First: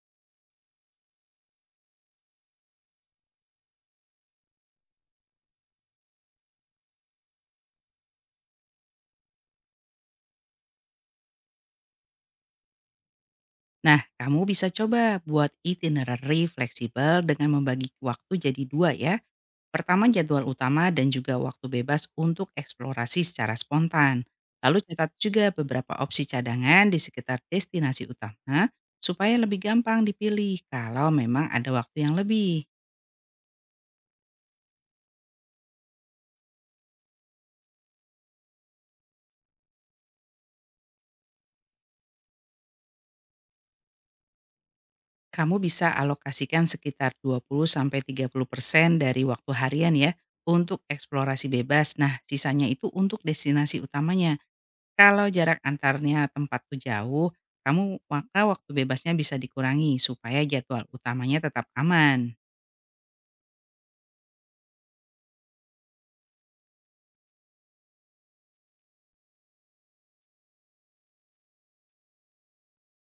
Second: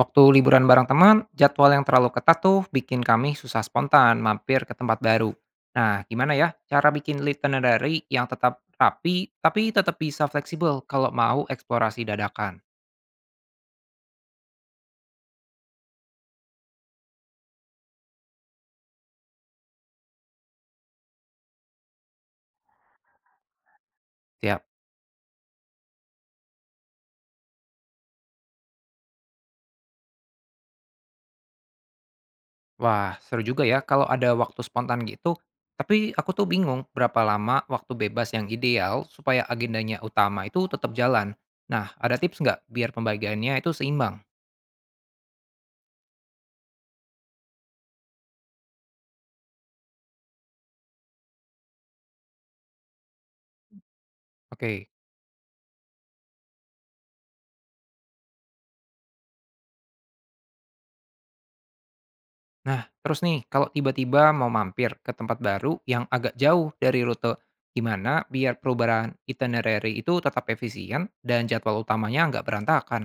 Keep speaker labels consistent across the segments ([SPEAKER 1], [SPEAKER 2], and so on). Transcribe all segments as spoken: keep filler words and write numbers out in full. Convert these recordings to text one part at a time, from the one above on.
[SPEAKER 1] Waktu liburan bareng teman, jadwal yang terlalu ketat tuh bikin kami susah spontan mampir ke tempat baru. Nah, gimana ya cara bikin itinerary yang tetap rapi tapi tetap bisa fleksibel kalau mau eksplorasi dadakan?
[SPEAKER 2] Nah, kamu bisa coba buat itinerary fleksibel dengan membagi waktu jadi dua ya. Pertama jadwal utama dan juga waktu bebas untuk eksplorasi secara spontan.
[SPEAKER 1] Siap.
[SPEAKER 2] Lalu catat juga beberapa opsi cadangan di sekitar destinasi utama supaya lebih gampang dipilih kalau memang ada waktu yang lebih.
[SPEAKER 1] Wah, seru juga ya kalau ada waktu spontan gitu. Tapi aku tuh bingung berapa lama waktu bebas yang ideal supaya agendanya utama itu tetap jalan. Nah, ada tips nggak biar pembagiannya itu seimbang?
[SPEAKER 2] Kamu bisa alokasikan sekitar dua puluh-tiga puluh persen dari waktu harian ya untuk eksplorasi bebas. Nah, sisanya itu untuk destinasi utamanya.
[SPEAKER 1] Oke.
[SPEAKER 2] Kalau jarak antarnya tempat tuh jauh, kamu maka waktu bebasnya bisa dikurangi supaya jadwal utamanya tetap aman.
[SPEAKER 1] Nah, terus nih, kalau tiba-tiba mau mampir ke tempat baru yang agak jauh dari rute, gimana biar perubahan itinerary itu tetap efisien dan jadwal utamanya nggak berantakan?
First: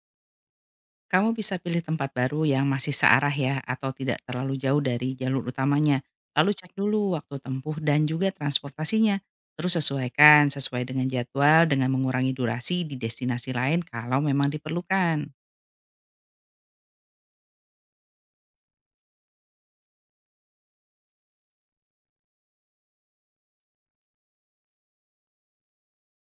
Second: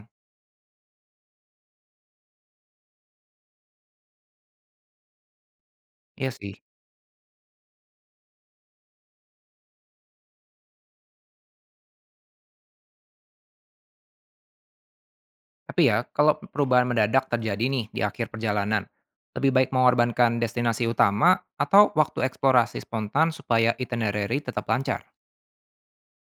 [SPEAKER 2] Kamu bisa pilih tempat baru yang masih searah ya atau tidak terlalu jauh dari jalur utamanya.
[SPEAKER 1] Iya
[SPEAKER 2] Lalu
[SPEAKER 1] sih.
[SPEAKER 2] cek dulu waktu tempuh dan juga transportasinya. Terus sesuaikan sesuai dengan jadwal dengan mengurangi durasi di destinasi lain kalau memang diperlukan.
[SPEAKER 1] Tapi ya, kalau perubahan mendadak terjadi nih di akhir perjalanan, lebih baik mengorbankan destinasi utama atau waktu eksplorasi spontan supaya itinerary tetap lancar,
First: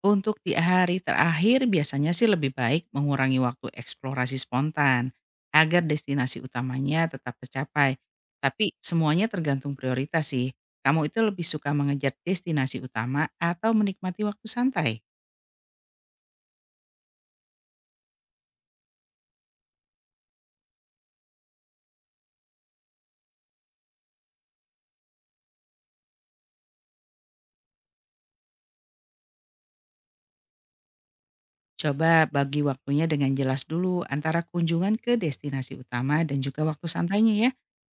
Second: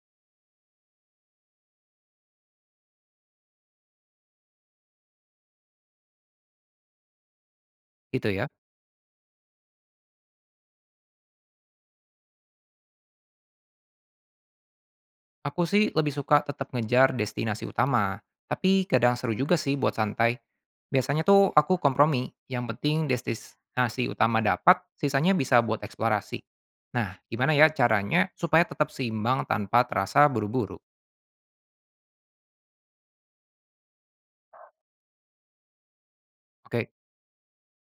[SPEAKER 2] Untuk di hari terakhir biasanya sih lebih baik mengurangi waktu eksplorasi spontan, agar destinasi utamanya tetap tercapai.
[SPEAKER 1] gitu ya?
[SPEAKER 2] Tapi semuanya tergantung prioritas sih. Kamu itu lebih suka mengejar destinasi utama atau menikmati waktu santai?
[SPEAKER 1] Aku sih lebih suka tetap ngejar destinasi utama, tapi kadang seru juga sih buat santai. Biasanya tuh aku kompromi, yang penting destinasi utama dapat, sisanya bisa buat eksplorasi. Nah, gimana ya caranya supaya tetap seimbang tanpa terasa buru-buru?
[SPEAKER 2] Coba bagi waktunya dengan jelas dulu antara kunjungan ke destinasi utama dan juga waktu
[SPEAKER 1] Oke,
[SPEAKER 2] santainya ya.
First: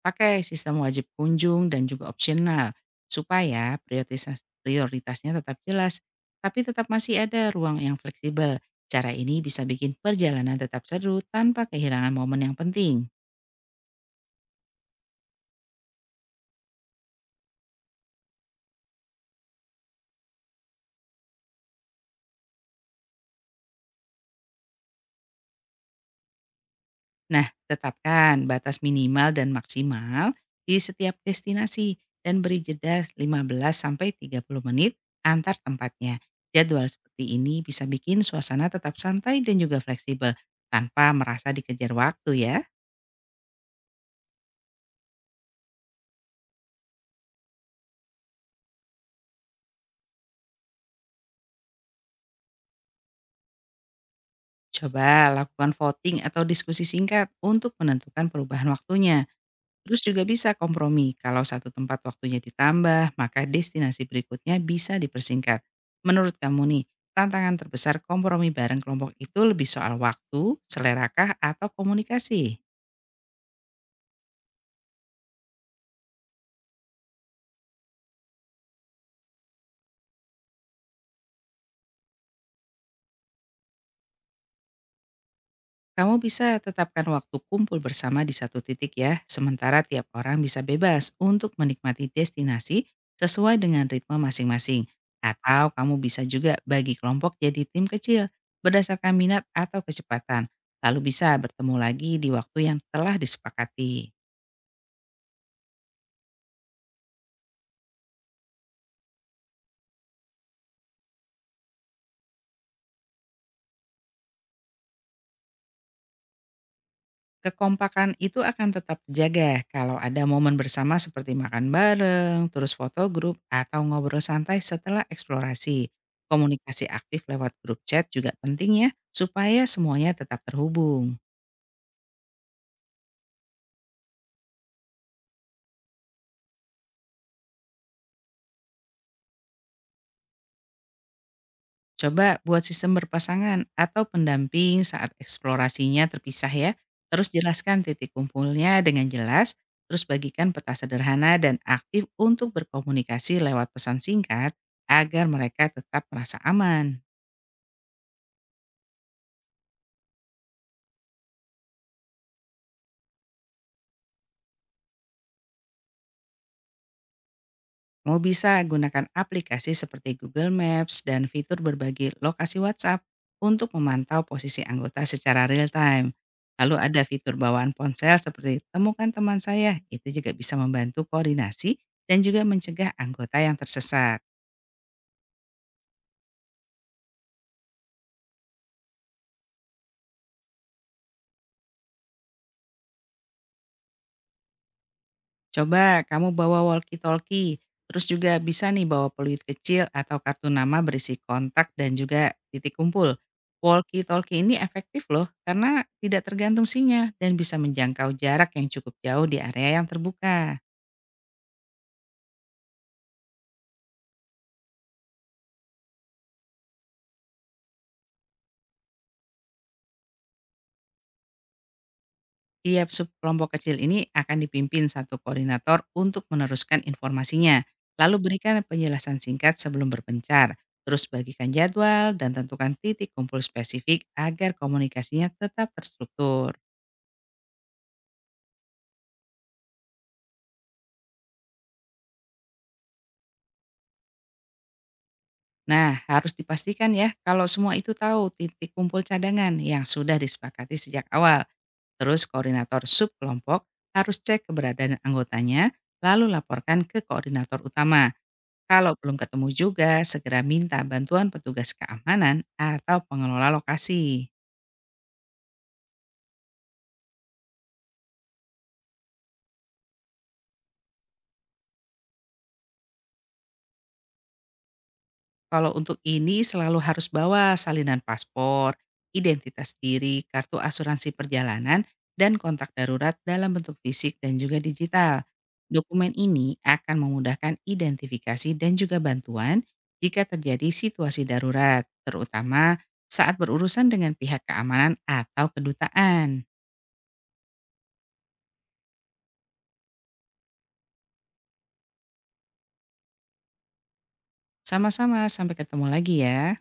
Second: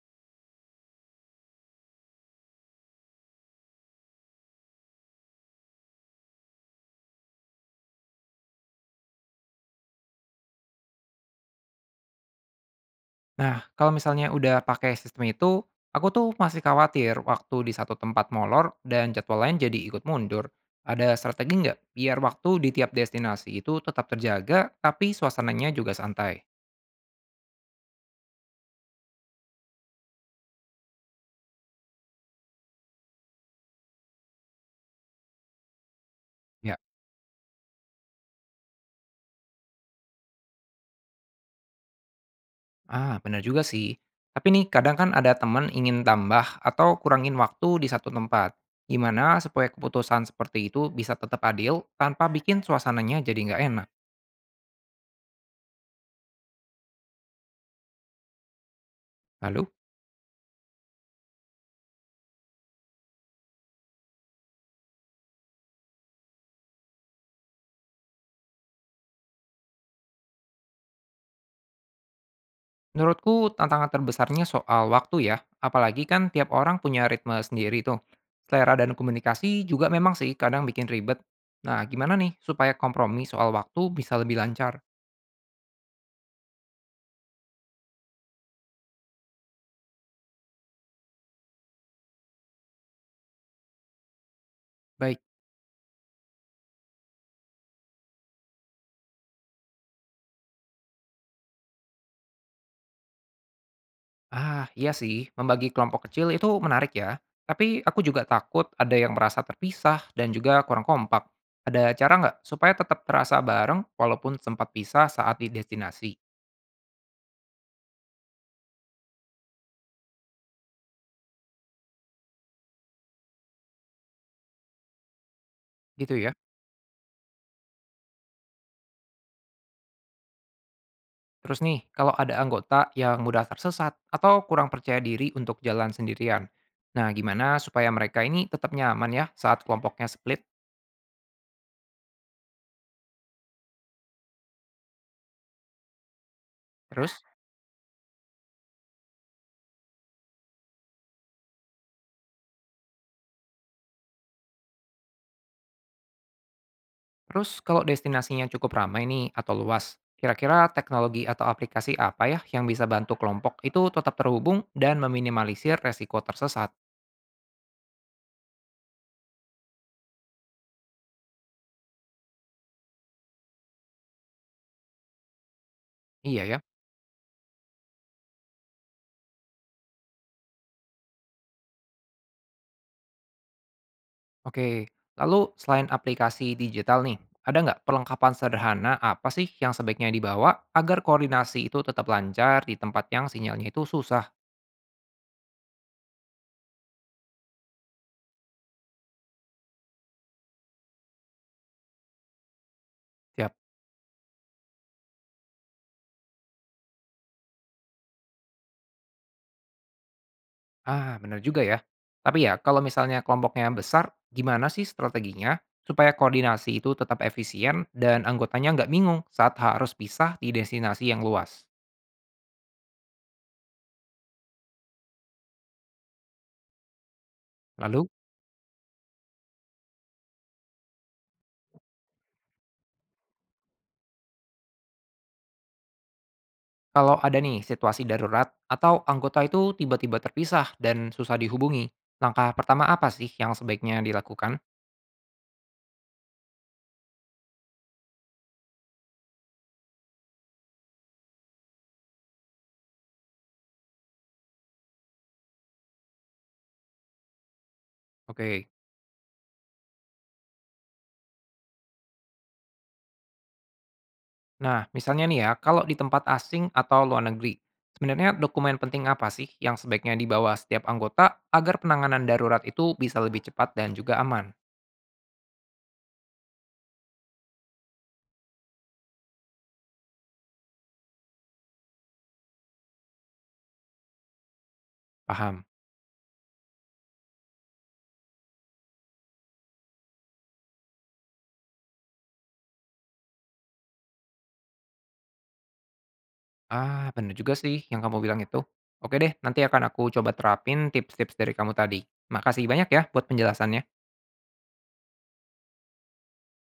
[SPEAKER 2] Pakai sistem wajib kunjung dan juga opsional supaya prioritas- prioritasnya tetap jelas tapi tetap masih ada ruang yang fleksibel. Cara ini bisa bikin perjalanan tetap seru tanpa kehilangan momen yang penting.
[SPEAKER 1] nah kalau misalnya udah pakai sistem itu, aku tuh masih khawatir waktu di satu tempat molor dan jadwal lain jadi ikut mundur. Ada strategi nggak biar waktu di tiap destinasi itu tetap terjaga, tapi suasananya juga santai?
[SPEAKER 2] Nah, tetapkan batas minimal dan maksimal di setiap destinasi dan beri jeda lima belas sampai tiga puluh menit antar tempatnya.
[SPEAKER 1] Ya.
[SPEAKER 2] Jadwal seperti ini bisa bikin suasana tetap santai dan juga fleksibel tanpa merasa dikejar waktu ya.
[SPEAKER 1] Ah, benar juga sih. Tapi nih, kadang kan ada teman ingin tambah atau kurangin waktu di satu tempat. Gimana supaya keputusan seperti itu bisa tetap adil tanpa bikin suasananya jadi nggak enak?
[SPEAKER 2] Coba lakukan voting atau diskusi singkat untuk menentukan perubahan waktunya.
[SPEAKER 1] Lalu,
[SPEAKER 2] Terus juga bisa kompromi, kalau satu tempat waktunya ditambah, maka destinasi berikutnya bisa dipersingkat. Menurut kamu nih, tantangan terbesar kompromi bareng kelompok itu lebih soal waktu, selerakah, atau komunikasi?
[SPEAKER 1] menurutku tantangan terbesarnya soal waktu ya. Apalagi kan tiap orang punya ritme sendiri tuh. Selera dan komunikasi juga memang sih kadang bikin ribet. Nah, gimana nih supaya kompromi soal waktu bisa lebih lancar?
[SPEAKER 2] Kamu bisa tetapkan waktu kumpul bersama di satu titik ya, sementara tiap orang bisa bebas untuk menikmati destinasi sesuai dengan ritme masing-masing.
[SPEAKER 1] Baik.
[SPEAKER 2] Atau kamu bisa juga bagi kelompok jadi tim kecil berdasarkan minat atau kecepatan, lalu bisa bertemu lagi di waktu yang telah disepakati.
[SPEAKER 1] Ah, iya sih, membagi kelompok kecil itu menarik ya. Tapi aku juga takut ada yang merasa terpisah dan juga kurang kompak. Ada cara nggak supaya tetap terasa bareng walaupun sempat pisah saat di destinasi?
[SPEAKER 2] Kekompakan itu akan tetap terjaga kalau ada momen bersama seperti makan bareng, terus foto grup, atau ngobrol santai setelah eksplorasi.
[SPEAKER 1] Gitu ya.
[SPEAKER 2] Komunikasi aktif lewat grup chat juga penting ya, supaya semuanya tetap terhubung.
[SPEAKER 1] Terus nih, kalau ada anggota yang mudah tersesat atau kurang percaya diri untuk jalan sendirian. Nah, gimana supaya mereka ini tetap nyaman ya saat kelompoknya split?
[SPEAKER 2] Coba buat sistem berpasangan atau pendamping saat eksplorasinya terpisah ya.
[SPEAKER 1] Terus?
[SPEAKER 2] Terus jelaskan titik kumpulnya dengan jelas, terus bagikan peta sederhana dan aktif untuk berkomunikasi lewat pesan singkat agar mereka tetap merasa aman.
[SPEAKER 1] Terus kalau destinasinya cukup ramai nih atau luas, kira-kira teknologi atau aplikasi apa ya yang bisa bantu kelompok itu tetap terhubung dan meminimalisir resiko tersesat?
[SPEAKER 2] Mau bisa gunakan aplikasi seperti Google Maps dan fitur berbagi lokasi WhatsApp untuk memantau posisi anggota secara real time.
[SPEAKER 1] Iya ya.
[SPEAKER 2] Lalu ada fitur bawaan ponsel seperti temukan teman saya, itu juga bisa membantu koordinasi dan juga mencegah anggota yang tersesat.
[SPEAKER 1] Oke, lalu selain aplikasi digital nih, ada nggak perlengkapan sederhana apa sih yang sebaiknya dibawa agar koordinasi itu tetap lancar di tempat yang sinyalnya itu susah?
[SPEAKER 2] Coba kamu bawa walkie-talkie, terus juga bisa nih bawa peluit kecil atau kartu nama berisi kontak dan juga titik kumpul. Walkie-talkie ini efektif loh karena tidak tergantung sinyal dan bisa menjangkau jarak yang cukup jauh di area yang terbuka.
[SPEAKER 1] Ah, benar juga ya. Tapi ya, kalau misalnya kelompoknya besar, gimana sih strateginya supaya koordinasi itu tetap efisien dan anggotanya nggak bingung saat harus pisah di destinasi yang luas?
[SPEAKER 2] Tiap subkelompok kecil ini akan dipimpin satu koordinator untuk meneruskan informasinya.
[SPEAKER 1] Lalu,
[SPEAKER 2] Lalu berikan penjelasan singkat sebelum berpencar. Terus bagikan jadwal dan tentukan titik kumpul spesifik agar komunikasinya tetap terstruktur.
[SPEAKER 1] kalau ada nih situasi darurat atau anggota itu tiba-tiba terpisah dan susah dihubungi, langkah pertama apa sih yang sebaiknya dilakukan?
[SPEAKER 2] Nah, harus dipastikan ya kalau semua itu tahu titik kumpul cadangan yang sudah disepakati sejak awal. Terus koordinator subkelompok harus cek keberadaan anggotanya, lalu laporkan ke koordinator utama.
[SPEAKER 1] Oke.
[SPEAKER 2] Kalau belum ketemu juga, segera minta bantuan petugas keamanan atau pengelola lokasi.
[SPEAKER 1] Nah, misalnya nih ya, kalau di tempat asing atau luar negeri, sebenarnya dokumen penting apa sih yang sebaiknya dibawa setiap anggota agar penanganan darurat itu bisa lebih cepat dan juga aman?
[SPEAKER 2] Kalau untuk ini selalu harus bawa salinan paspor, identitas diri, kartu asuransi perjalanan, dan kontak darurat dalam bentuk fisik dan juga digital.
[SPEAKER 1] Paham?
[SPEAKER 2] Dokumen ini akan memudahkan identifikasi dan juga bantuan jika terjadi situasi darurat, terutama saat berurusan dengan pihak keamanan atau kedutaan.
[SPEAKER 1] Ah, bener juga sih yang kamu bilang itu. Oke deh, nanti akan aku coba terapin tips-tips dari kamu tadi. Makasih banyak ya buat penjelasannya.
[SPEAKER 2] Sama-sama, sampai ketemu lagi ya.